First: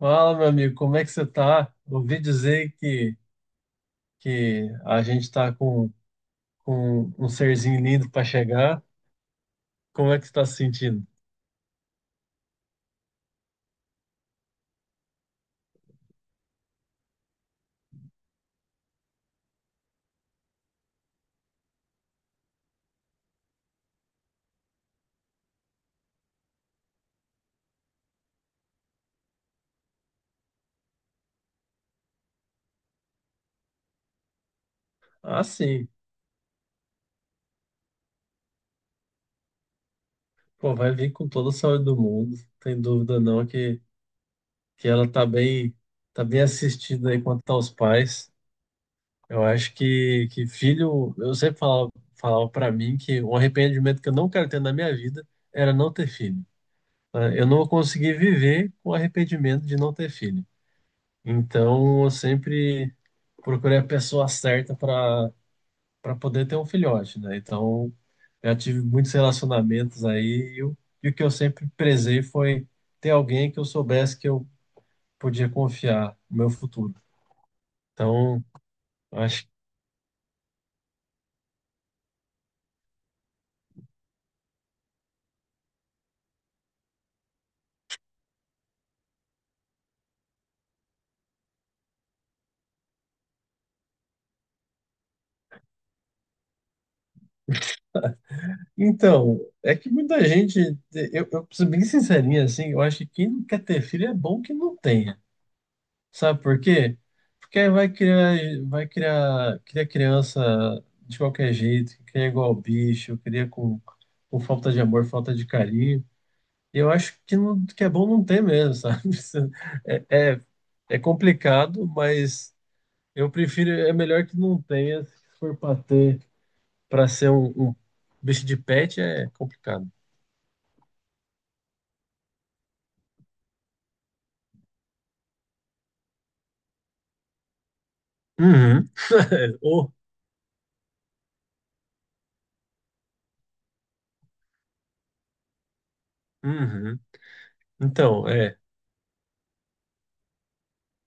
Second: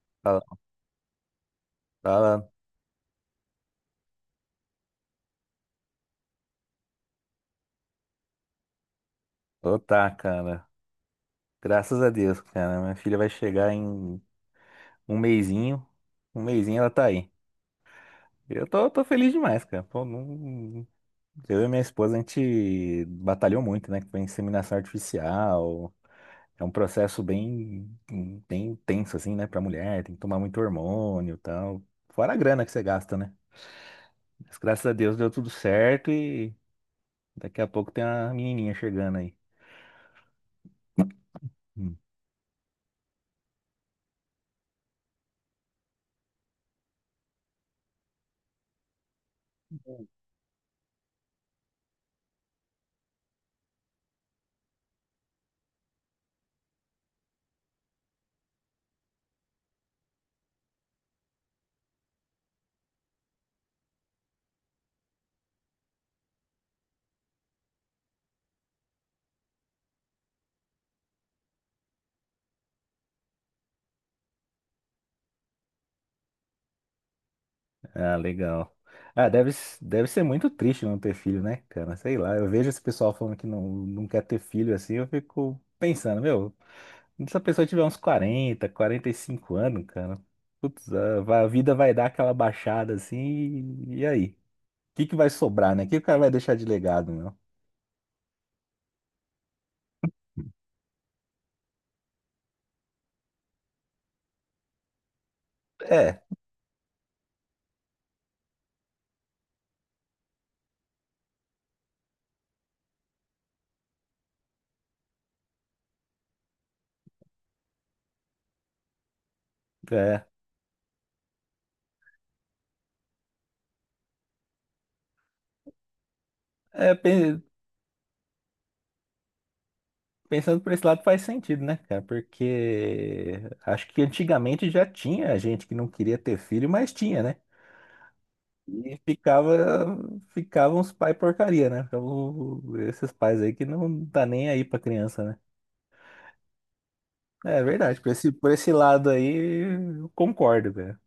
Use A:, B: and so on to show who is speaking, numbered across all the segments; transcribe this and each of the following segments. A: Fala,
B: Fala,
A: meu amigo, como é que você tá? Ouvi
B: fala.
A: dizer que a gente tá com um serzinho lindo para chegar.
B: Ô, tá,
A: Como é que você tá se
B: cara.
A: sentindo?
B: Graças a Deus, cara. Minha filha vai chegar em um mesinho. Um mesinho ela tá aí. Eu tô feliz demais, cara. Pô, eu e minha esposa, a gente batalhou muito, né? Com inseminação artificial. É um processo bem, bem tenso, assim, né? Pra mulher. Tem que tomar muito hormônio e tal. Fora a grana que você gasta, né? Mas graças a Deus deu
A: Ah,
B: tudo
A: sim.
B: certo e daqui a pouco tem uma menininha chegando aí.
A: Pô, vai vir com toda a saúde do mundo. Tem dúvida não que ela tá bem assistida aí quanto aos pais. Eu acho que filho, eu sempre falava para mim que um arrependimento que eu não quero ter na minha vida era não ter filho. Né? Eu não consegui viver com arrependimento de não ter filho. Então, eu sempre procurei a pessoa certa para poder ter um filhote, né? Então, eu tive muitos relacionamentos aí e o que eu sempre prezei foi ter alguém que eu soubesse que eu podia confiar no meu futuro.
B: Ah,
A: Então,
B: legal. Ah,
A: acho
B: deve ser muito triste não ter filho, né, cara? Sei lá, eu vejo esse pessoal falando que não, não quer ter filho assim, eu fico pensando, meu, se a pessoa tiver uns 40, 45 anos, cara, putz, a vida vai dar aquela baixada assim, e aí? O que que vai sobrar, né? O que o cara vai deixar de legado, meu?
A: Então, é que muita gente, eu preciso ser bem sincerinho assim, eu acho que quem não quer ter filho é bom que não tenha.
B: É,
A: Sabe por quê? Porque aí vai criar, cria criança de qualquer jeito, que cria igual bicho, cria com falta de amor, falta de carinho. E eu acho que, não, que é bom não ter mesmo, sabe? Isso É,
B: é,
A: é, é complicado, mas eu prefiro, é melhor que não tenha, se for para ter,
B: é,
A: para ser um bicho de pet é complicado.
B: pensando por esse lado faz sentido, né, cara? Porque acho que antigamente já tinha gente que não queria ter filho, mas tinha, né?
A: Uhum.
B: E
A: Ou-
B: ficavam os pais porcaria, né? Ficavam esses pais aí que não tá nem aí pra criança, né?
A: uhum.
B: É verdade, por
A: Então,
B: esse, por
A: é.
B: esse lado aí, eu concordo, velho.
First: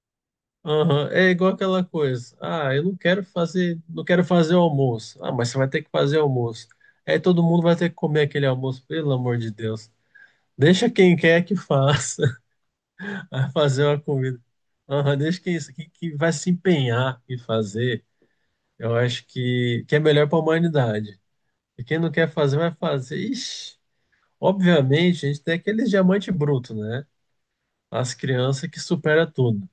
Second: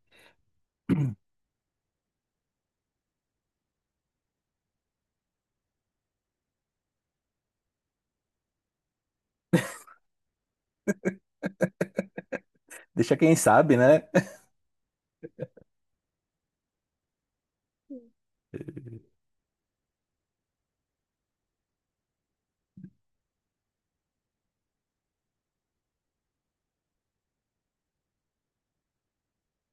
A: Aham, é igual aquela coisa. Ah, eu não quero fazer, não quero fazer o almoço. Ah, mas você vai ter que fazer o almoço. Aí todo mundo vai ter que comer aquele almoço, pelo amor de Deus. Deixa quem quer que faça
B: Deixa quem
A: a
B: sabe,
A: fazer uma
B: né?
A: comida. Aham, deixa quem que vai se empenhar em fazer. Eu acho que é melhor para a humanidade. E quem não quer fazer, vai fazer. Ixi, obviamente, a gente tem aqueles diamante bruto, né? As crianças que supera tudo.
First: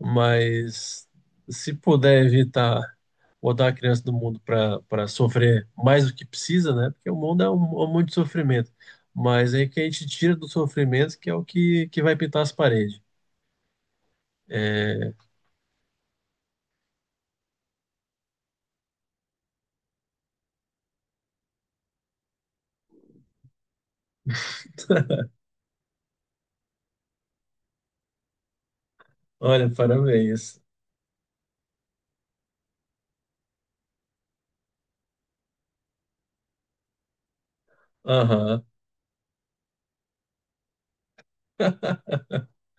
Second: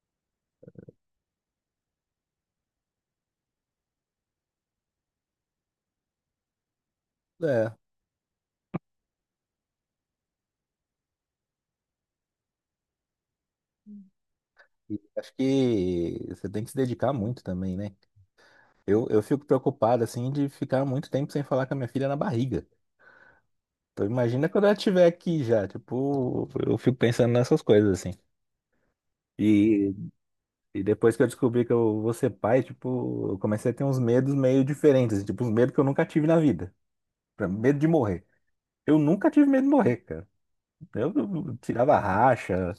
A: Mas se puder evitar botar a criança do mundo para sofrer mais do que precisa, né? Porque o mundo é um,
B: É,
A: um monte de sofrimento. Mas aí que a gente tira do sofrimento, que é o que vai pintar as paredes.
B: e acho que você tem que se dedicar muito também, né? Eu fico preocupado, assim, de ficar muito tempo sem falar com a minha filha na barriga. Então imagina quando ela estiver aqui já, tipo, eu fico pensando nessas coisas, assim.
A: Olha,
B: E
A: parabéns.
B: E depois que eu descobri que eu vou ser pai, tipo, eu comecei a ter uns medos meio diferentes, assim, tipo, uns medos que eu nunca tive na vida. Medo de morrer.
A: Aham.
B: Eu nunca tive medo de morrer, cara. Eu tirava racha,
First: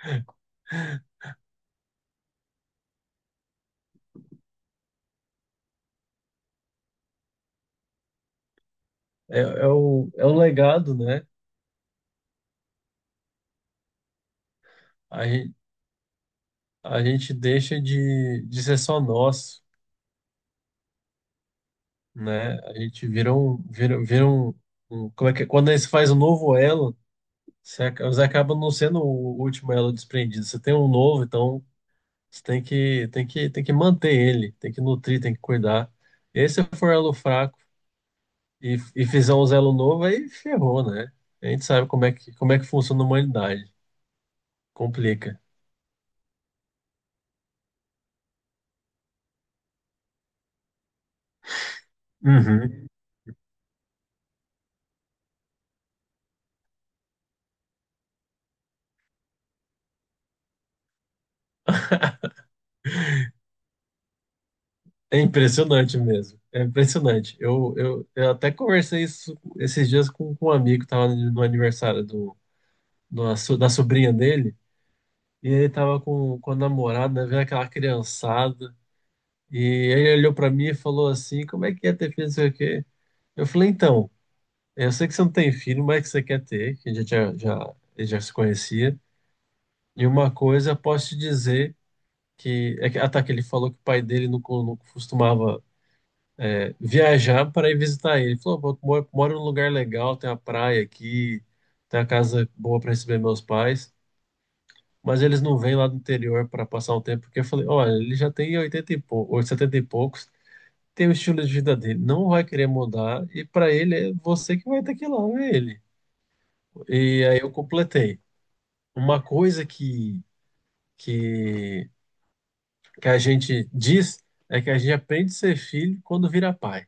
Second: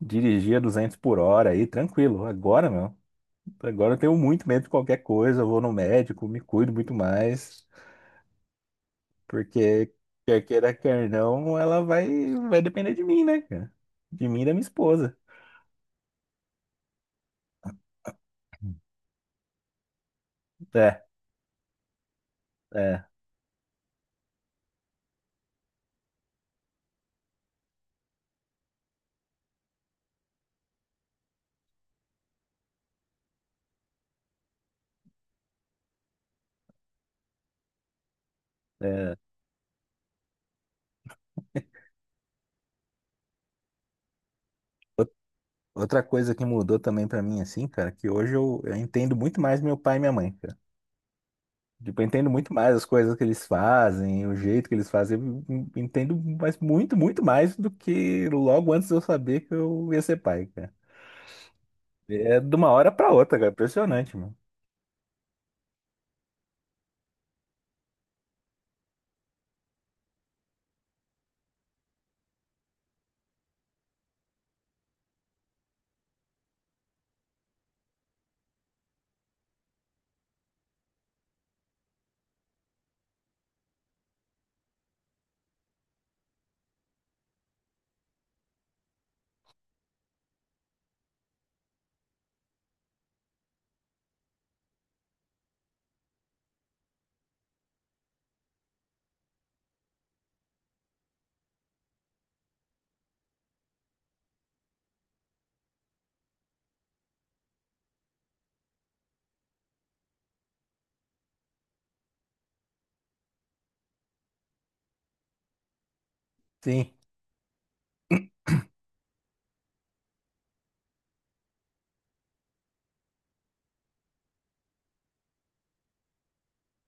B: dirigia 200 por hora aí, tranquilo. Agora, meu, agora eu tenho muito medo de qualquer coisa, eu vou no médico, me cuido muito mais,
A: É, é
B: porque
A: o, é o
B: quer queira,
A: legado,
B: quer
A: né?
B: não, vai depender de mim, né, cara? De mim e da minha esposa.
A: A gente, a gente deixa de ser só nós,
B: É,
A: né? A
B: é,
A: gente vira um, vira, vira um, como é que é? Quando a gente faz um novo elo, Você acaba não sendo o último elo desprendido. Você tem um novo, então você tem que manter ele, tem que nutrir, tem que cuidar. E aí, se for elo fraco e
B: é.
A: fizer um elo novo, aí ferrou, né? A gente sabe como é que funciona a humanidade. Complica.
B: Outra coisa que mudou também pra mim, assim, cara, que hoje eu entendo muito mais meu pai e minha mãe, cara. Tipo, eu entendo muito mais as
A: Uhum.
B: coisas que eles fazem, o jeito que eles fazem. Eu entendo mas muito, muito mais do que logo antes de eu saber que eu ia ser pai, cara. É de uma hora pra outra, cara. Impressionante, mano.
A: É impressionante mesmo. É impressionante. Eu até conversei isso esses dias com um amigo que estava no aniversário do, da sobrinha dele. E ele estava com a namorada, né, vendo aquela criançada. E ele olhou pra mim e falou assim: Como é que é ter filho? Não sei o quê. Eu falei: Então, eu sei que você não tem filho, mas é que você quer ter, que a gente já, ele já se conhecia. E uma coisa, eu posso te dizer Ah, tá, que ele falou que o pai dele não costumava viajar para ir visitar ele. Ele falou: "Pô, eu moro num lugar legal, tem uma praia aqui, tem uma casa boa para receber meus pais. Mas eles não vêm lá do interior para passar um tempo, porque eu falei: Olha, ele já tem 80 e poucose poucos. Tem o estilo de vida dele, não vai querer mudar, e para ele é você que vai ter que ir lá ver ele.
B: Sim,
A: E aí eu completei. Uma coisa que, que a gente diz é que a gente aprende a ser filho quando vira pai.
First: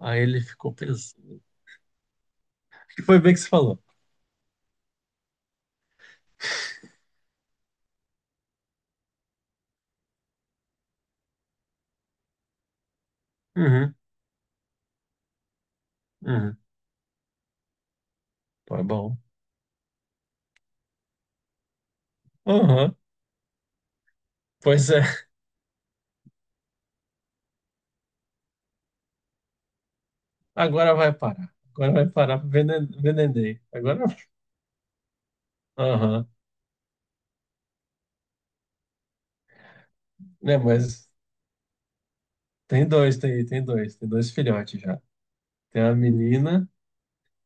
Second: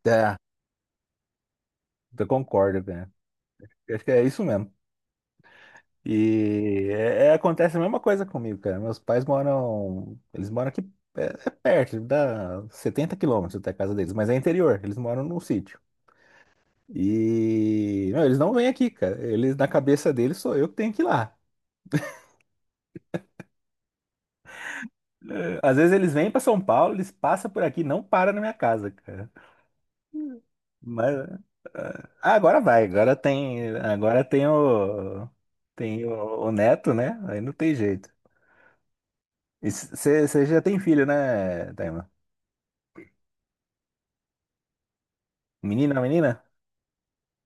A: Aí
B: tá.
A: ele ficou pensando.
B: Eu concordo,
A: Que
B: cara.
A: foi bem que você falou.
B: Eu acho que é isso mesmo. E acontece a mesma coisa comigo, cara. Meus pais moram. Eles moram aqui é perto, dá 70 quilômetros até a casa
A: Uhum,
B: deles, mas é interior, eles moram num sítio.
A: uhum,
B: E não, eles não vêm
A: foi
B: aqui, cara.
A: bom.
B: Eles na cabeça deles sou eu que tenho que ir lá.
A: Aham, pois é,
B: Eh, às vezes eles vêm para São Paulo, eles passam por aqui, não param na minha casa, cara.
A: agora vai
B: Mas é,
A: parar. Agora vai
B: ah,
A: parar para
B: agora
A: Venendei.
B: tem,
A: Agora,
B: agora tem o tem
A: aham,
B: o, o neto, né? Aí não tem jeito. Você
A: né,
B: já tem filho,
A: mas
B: né, Taima?
A: tem dois filhotes já. Tem a
B: Menina, menina?
A: menina.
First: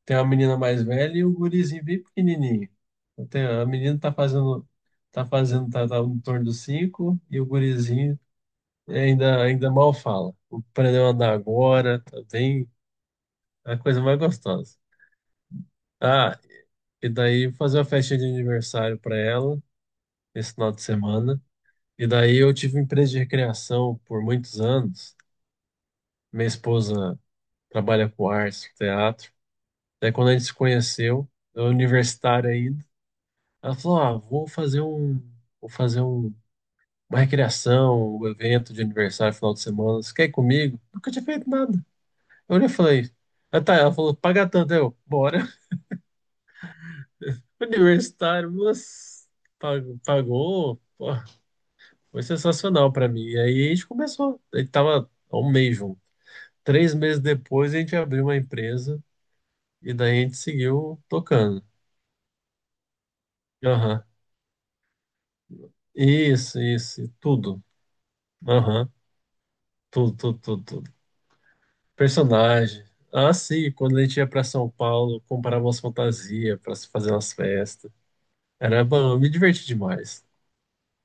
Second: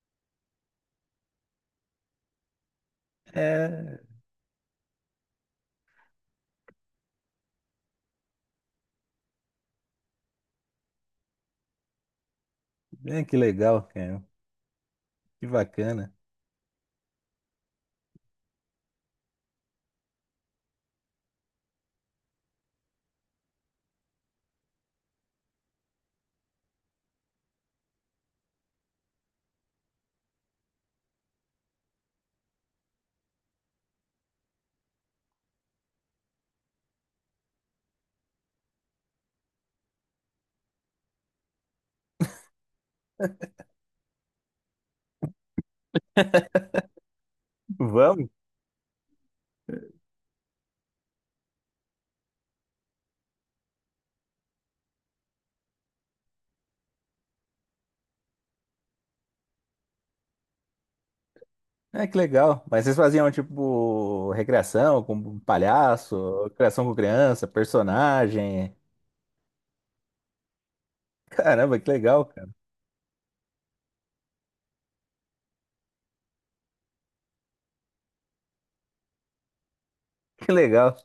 A: Tem uma menina mais velha e o gurizinho bem pequenininho. Então, a menina
B: É,
A: tá em torno dos cinco e o gurizinho ainda mal fala. Aprendeu a andar agora, tá bem,
B: é, que
A: é a
B: legal,
A: coisa mais
B: cara.
A: gostosa.
B: Que bacana.
A: Ah, e daí fazer uma festa de aniversário para ela esse final de semana. E daí eu tive uma empresa de recreação por muitos anos. Minha esposa trabalha com artes, teatro. Daí quando a gente se conheceu, eu universitário ainda. Ela falou: Ah, vou fazer um, vou fazer um, uma recreação, um evento de aniversário final de semana. Você quer ir comigo? Nunca tinha feito nada. Eu olhei e falei: Ah, tá. Ela falou: Paga tanto. Eu, bora.
B: Vamos.
A: Universitário, nossa, pagou, pagou. Pô, foi sensacional pra mim. E aí a gente começou. A gente tava há um mês junto. 3 meses depois a gente abriu uma empresa e daí a gente seguiu tocando.
B: É, que legal. Mas vocês faziam,
A: Aham.
B: tipo, recreação com palhaço,
A: Isso,
B: recreação com
A: isso,
B: criança,
A: tudo.
B: personagem.
A: Aham. Tudo, tudo, tudo, tudo.
B: Caramba, que legal, cara.
A: Personagem. Ah, sim, quando a gente ia pra São Paulo, comprava umas fantasias pra se fazer umas festas. Era bom, eu me diverti demais.
B: Que legal.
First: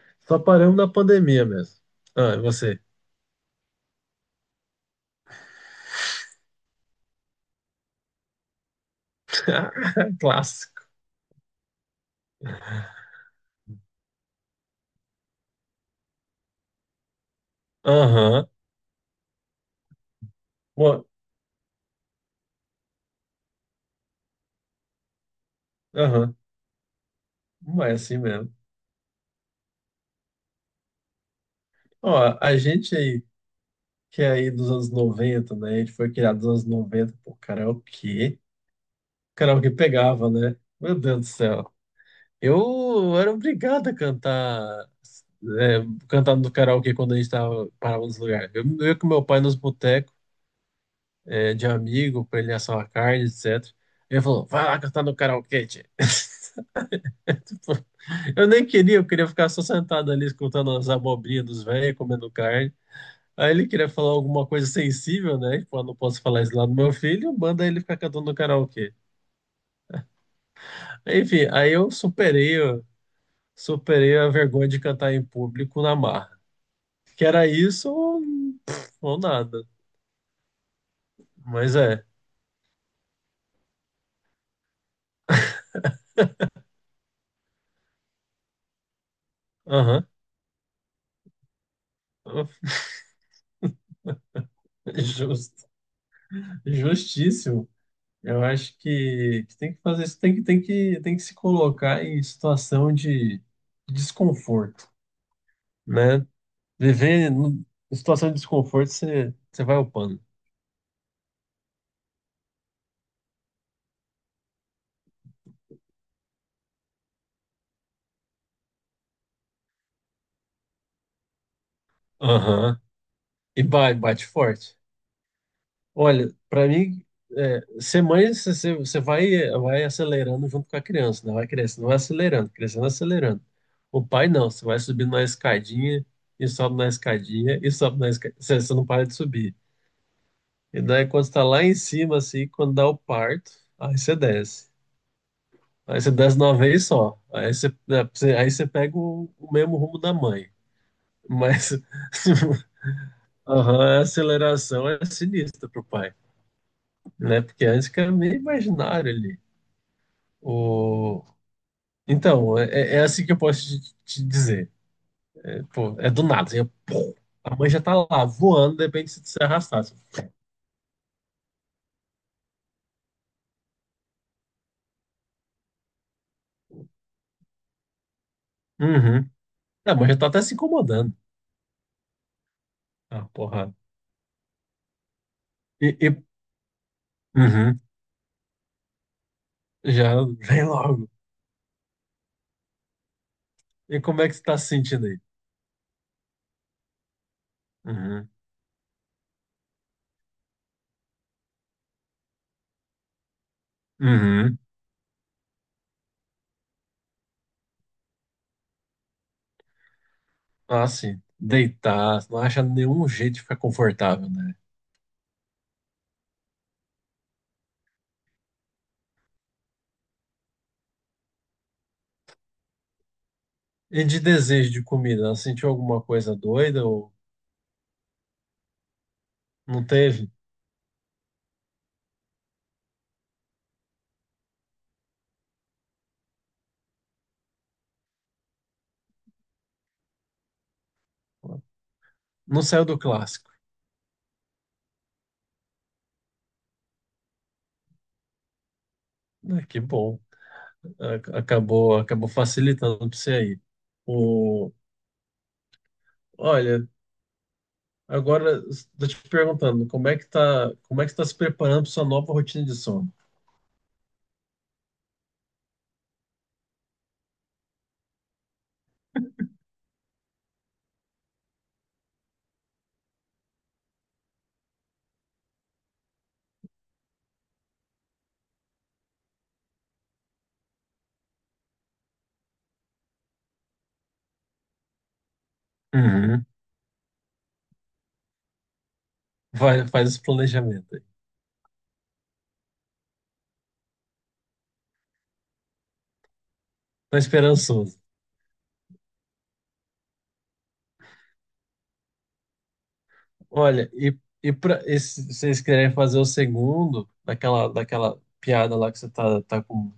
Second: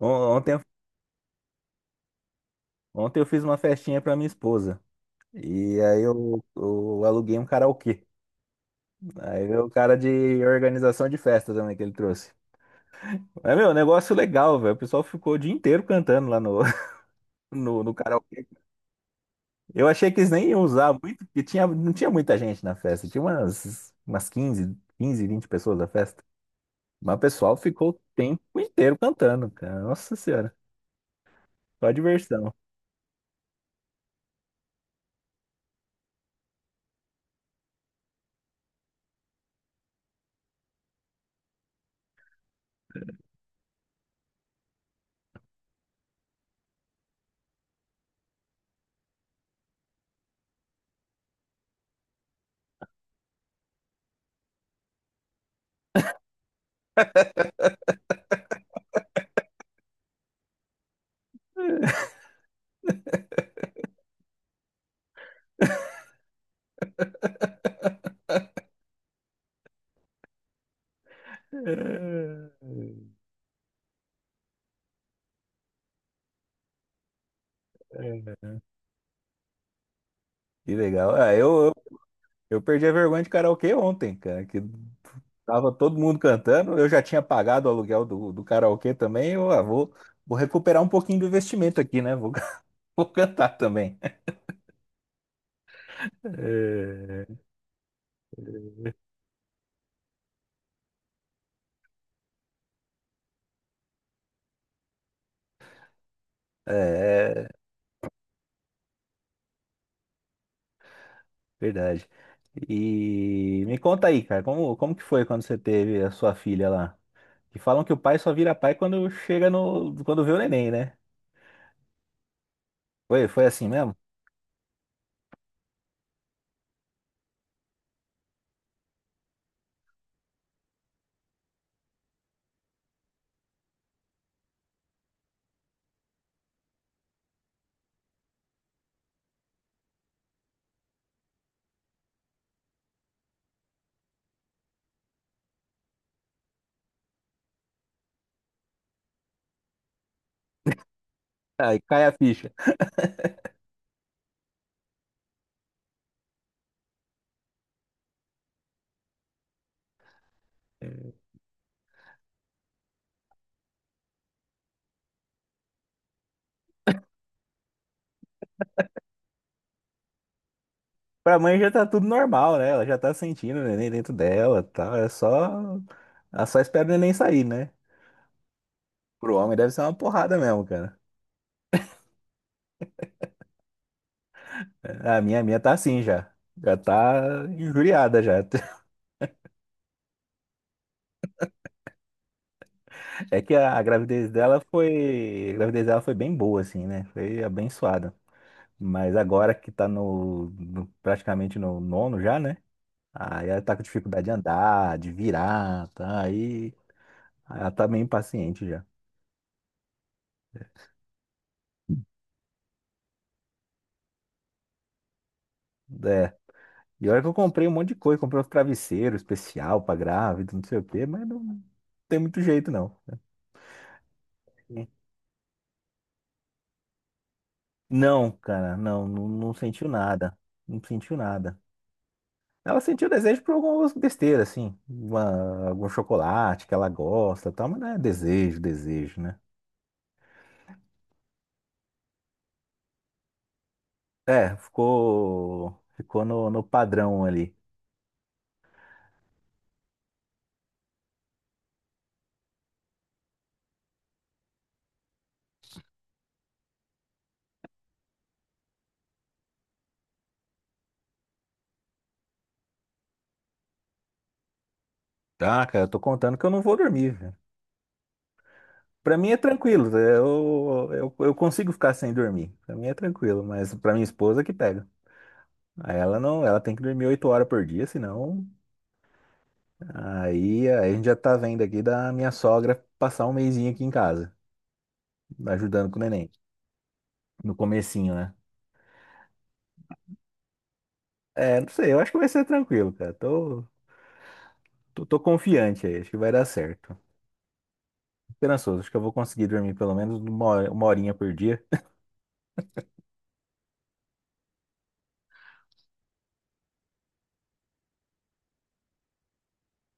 A: Só
B: Ontem,
A: paramos na pandemia mesmo. Ah, e você?
B: ontem eu fiz uma festinha pra minha esposa. E aí eu aluguei um karaokê. Aí veio o cara de
A: Clássico.
B: organização de festa também que ele trouxe. É, meu, negócio legal, velho. O pessoal ficou o dia inteiro cantando lá no karaokê.
A: Aham.
B: Eu achei que eles nem iam usar
A: Bom.
B: muito, porque tinha, não tinha muita gente na festa. Tinha umas, 15 15, 20 pessoas na festa.
A: Aham.
B: Mas o pessoal ficou
A: Mas é
B: o
A: assim mesmo.
B: tempo inteiro cantando, cara. Nossa Senhora, só
A: Ó,
B: diversão.
A: a gente aí, que é aí dos anos 90, né? A gente foi criado dos anos 90, pô, karaokê. Karaokê pegava, né? Meu Deus do céu. Eu era obrigado a cantar cantando no karaokê quando a gente parava nos lugares. Eu ia com meu pai nos botecos, de amigo, pra ele assar uma carne, etc. Ele falou, vai lá cantar no karaokê, tchê. Tipo, eu nem queria, eu queria ficar só sentado ali escutando as abobrinhas dos velhos, comendo carne. Aí ele queria falar alguma coisa sensível, né? Tipo, eu não posso falar isso lá do meu filho, manda ele ficar cantando no karaokê. Enfim, aí eu superei, a vergonha de cantar em público na marra. Que era isso ou nada.
B: Que legal. Ah, eu, eu,
A: Mas é.
B: eu perdi a vergonha de karaokê ontem, cara, que tava todo mundo cantando. Eu já tinha pagado o aluguel do karaokê também. Eu vou,
A: Aham.
B: vou recuperar um pouquinho do investimento aqui, né? Vou, vou cantar também.
A: Justo,
B: É,
A: justíssimo. Eu acho que tem que fazer isso, tem que se colocar em situação de desconforto, né? Viver
B: é
A: em situação de desconforto, você vai upando.
B: verdade. E me conta aí, cara, como que foi quando você teve a sua filha lá? Que falam que o pai só vira pai quando chega no, quando vê o neném, né?
A: Aham.
B: Foi, foi
A: E
B: assim
A: ba-
B: mesmo?
A: bate forte. Olha, para mim, ser mãe, você, você vai acelerando junto com a criança, né? Vai crescendo, vai acelerando, crescendo, acelerando. O pai não, você vai subindo na escadinha, e sobe na escadinha, e sobe na escadinha, você não para de subir. E daí quando você tá lá em cima, assim, quando dá o parto, aí você desce. Aí você desce de uma vez só. Aí você, é, você- aí você pega o mesmo rumo da mãe. Mas
B: Aí cai a ficha.
A: aham, a aceleração é sinistra pro pai, né? Porque antes que era meio imaginário ali. O... Então, é assim que eu posso te dizer. Pô, é do nada, assim, é pô. A mãe já tá lá voando, de repente se arrastasse.
B: Pra mãe já tá tudo normal, né? Ela já tá sentindo o neném dentro dela, tal. É só. Ela só espera o neném sair, né?
A: Uhum.
B: Pro homem deve ser uma
A: A mãe já tá
B: porrada
A: até se
B: mesmo, cara.
A: incomodando. Ah, porra.
B: É, a minha, a minha tá
A: E,
B: assim
A: e-
B: já. Já tá
A: uhum.
B: injuriada já.
A: Já vem logo.
B: É que a
A: E como é
B: gravidez
A: que você tá
B: dela
A: se sentindo aí?
B: foi. A gravidez dela foi bem boa, assim, né? Foi abençoada.
A: Uhum.
B: Mas agora que tá praticamente no nono já, né? Aí ela tá com dificuldade de
A: Uhum.
B: andar, de virar, tá? Aí ela tá meio impaciente já.
A: Ah, sim. Deitar, não acha nenhum jeito de ficar confortável, né?
B: É. E olha que eu comprei um monte de coisa, comprei uns travesseiros especial pra grávida, não sei o quê, mas não tem muito jeito, não.
A: E de desejo de
B: É.
A: comida, ela sentiu alguma coisa doida ou
B: Não, cara, não, não, não
A: não
B: sentiu
A: teve?
B: nada. Não sentiu nada. Ela sentiu desejo por algumas besteiras, assim. Uma, algum chocolate que ela gosta, e tal, mas não é desejo, desejo, né?
A: Não saiu do clássico.
B: É, ficou, ficou no padrão ali.
A: Ah, que bom. Acabou, facilitando para você aí. O... Olha, agora estou te perguntando, como é que está se preparando para sua nova rotina de sono?
B: Tá, cara, eu tô contando que eu não vou dormir, velho. Pra mim é tranquilo, eu consigo ficar sem dormir. Pra mim é tranquilo, mas pra minha esposa que pega. Aí ela não, ela tem que dormir 8 horas por dia, senão aí, aí a gente já tá vendo aqui da minha sogra passar um mesinho aqui em casa, ajudando com o neném,
A: Uhum.
B: no comecinho, né?
A: Vai, faz esse planejamento aí.
B: É, não sei, eu acho que vai ser tranquilo, cara. Tô confiante aí, acho que vai dar certo.
A: Tá esperançoso.
B: Esperançoso, acho que eu vou conseguir dormir pelo menos uma horinha por dia.
A: Olha, e se vocês querem fazer o segundo, daquela piada lá que você tá com,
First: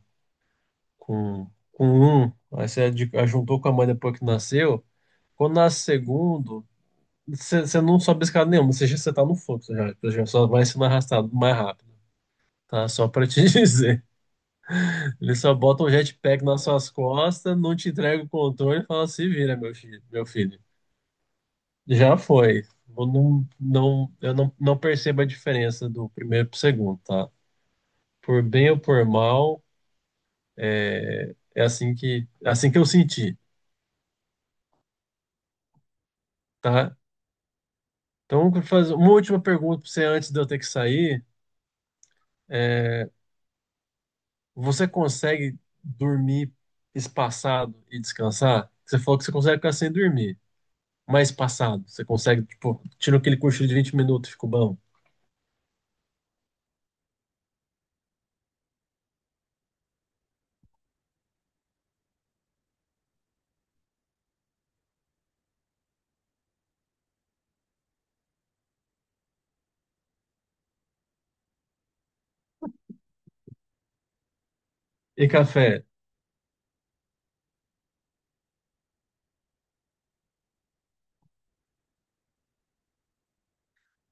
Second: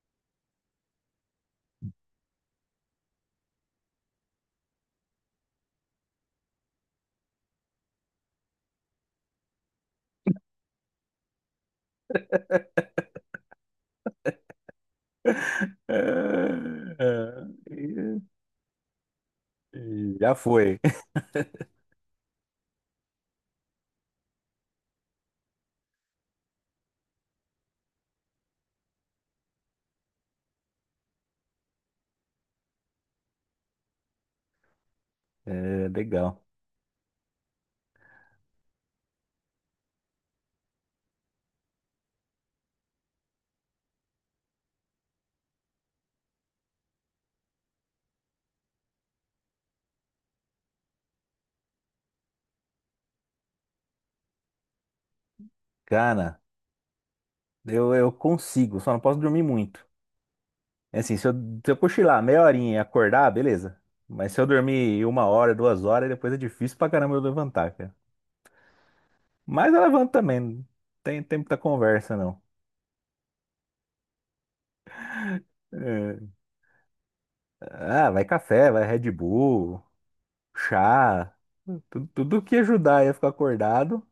A: com, com um, aí você juntou com a mãe depois que nasceu, quando nasce o segundo, você não sobe escada nenhuma, você tá no fluxo já, você já só vai sendo arrastado mais rápido, tá? Só pra te dizer. Eles só botam um jetpack nas suas
B: É,
A: costas, não te
B: é,
A: entrega o controle e fala, se vira, meu filho, meu
B: já
A: filho.
B: foi.
A: Já foi. Eu não percebo a diferença do primeiro pro segundo, tá? Por bem ou por mal, é assim que eu senti,
B: É, legal.
A: tá? Então, eu vou fazer uma última pergunta para você antes de eu ter que sair. Você consegue dormir espaçado e descansar? Você falou que você consegue ficar sem dormir, mas espaçado. Você consegue, tipo, tira aquele cochilo de 20 minutos, ficou bom.
B: Cara, eu consigo, só não posso dormir muito. É assim, se eu cochilar meia horinha e acordar, beleza. Mas se eu dormir uma hora, 2 horas, depois é difícil pra caramba eu levantar, cara. Mas eu levanto também, não tem tempo da conversa, não.
A: E café?
B: É, ah, vai café, vai Red Bull, chá, tudo, tudo que ajudar aí a ficar acordado.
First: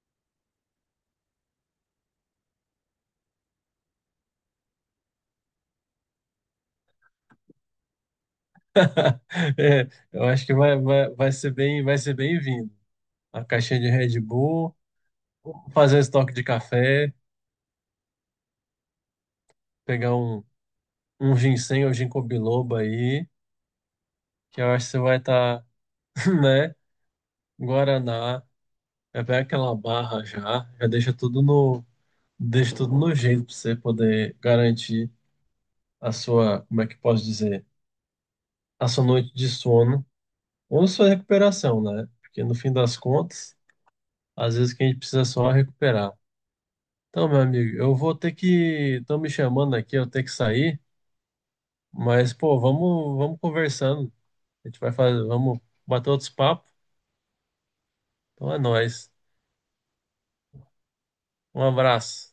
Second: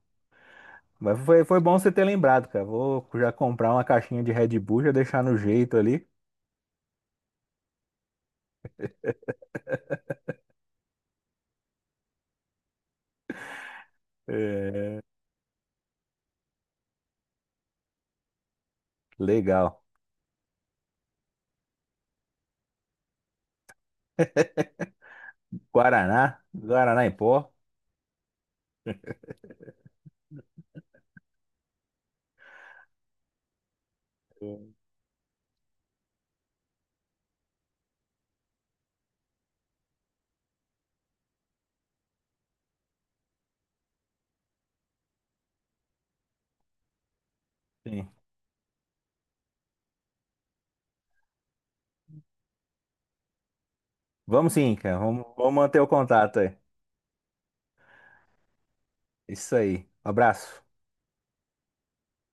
B: Mas foi bom você ter lembrado, cara. Vou já comprar uma caixinha de Red Bull, já deixar no jeito ali.
A: É, eu acho que vai ser bem-vindo. A caixinha de Red Bull,
B: É,
A: fazer um estoque de café,
B: legal.
A: pegar um ginseng ou ginkgo biloba aí, que eu acho que você vai estar
B: Guaraná,
A: né?
B: Guaraná em pó.
A: Guaraná, é bem aquela barra já, já deixa tudo no jeito para você poder
B: Sim.
A: garantir a sua, como é que posso dizer, a sua noite de sono ou sua recuperação, né? Porque no fim das contas, às vezes o que a gente precisa é só recuperar. Então, meu amigo, eu vou ter que, estão me chamando aqui, eu tenho que sair, mas pô, vamos, conversando.
B: Vamos
A: A
B: sim,
A: gente vai
B: cara.
A: fazer,
B: Vamos
A: vamos
B: manter o
A: bater outros
B: contato aí.
A: papos. Então é nóis.
B: Isso aí. Abraço.
A: Um abraço.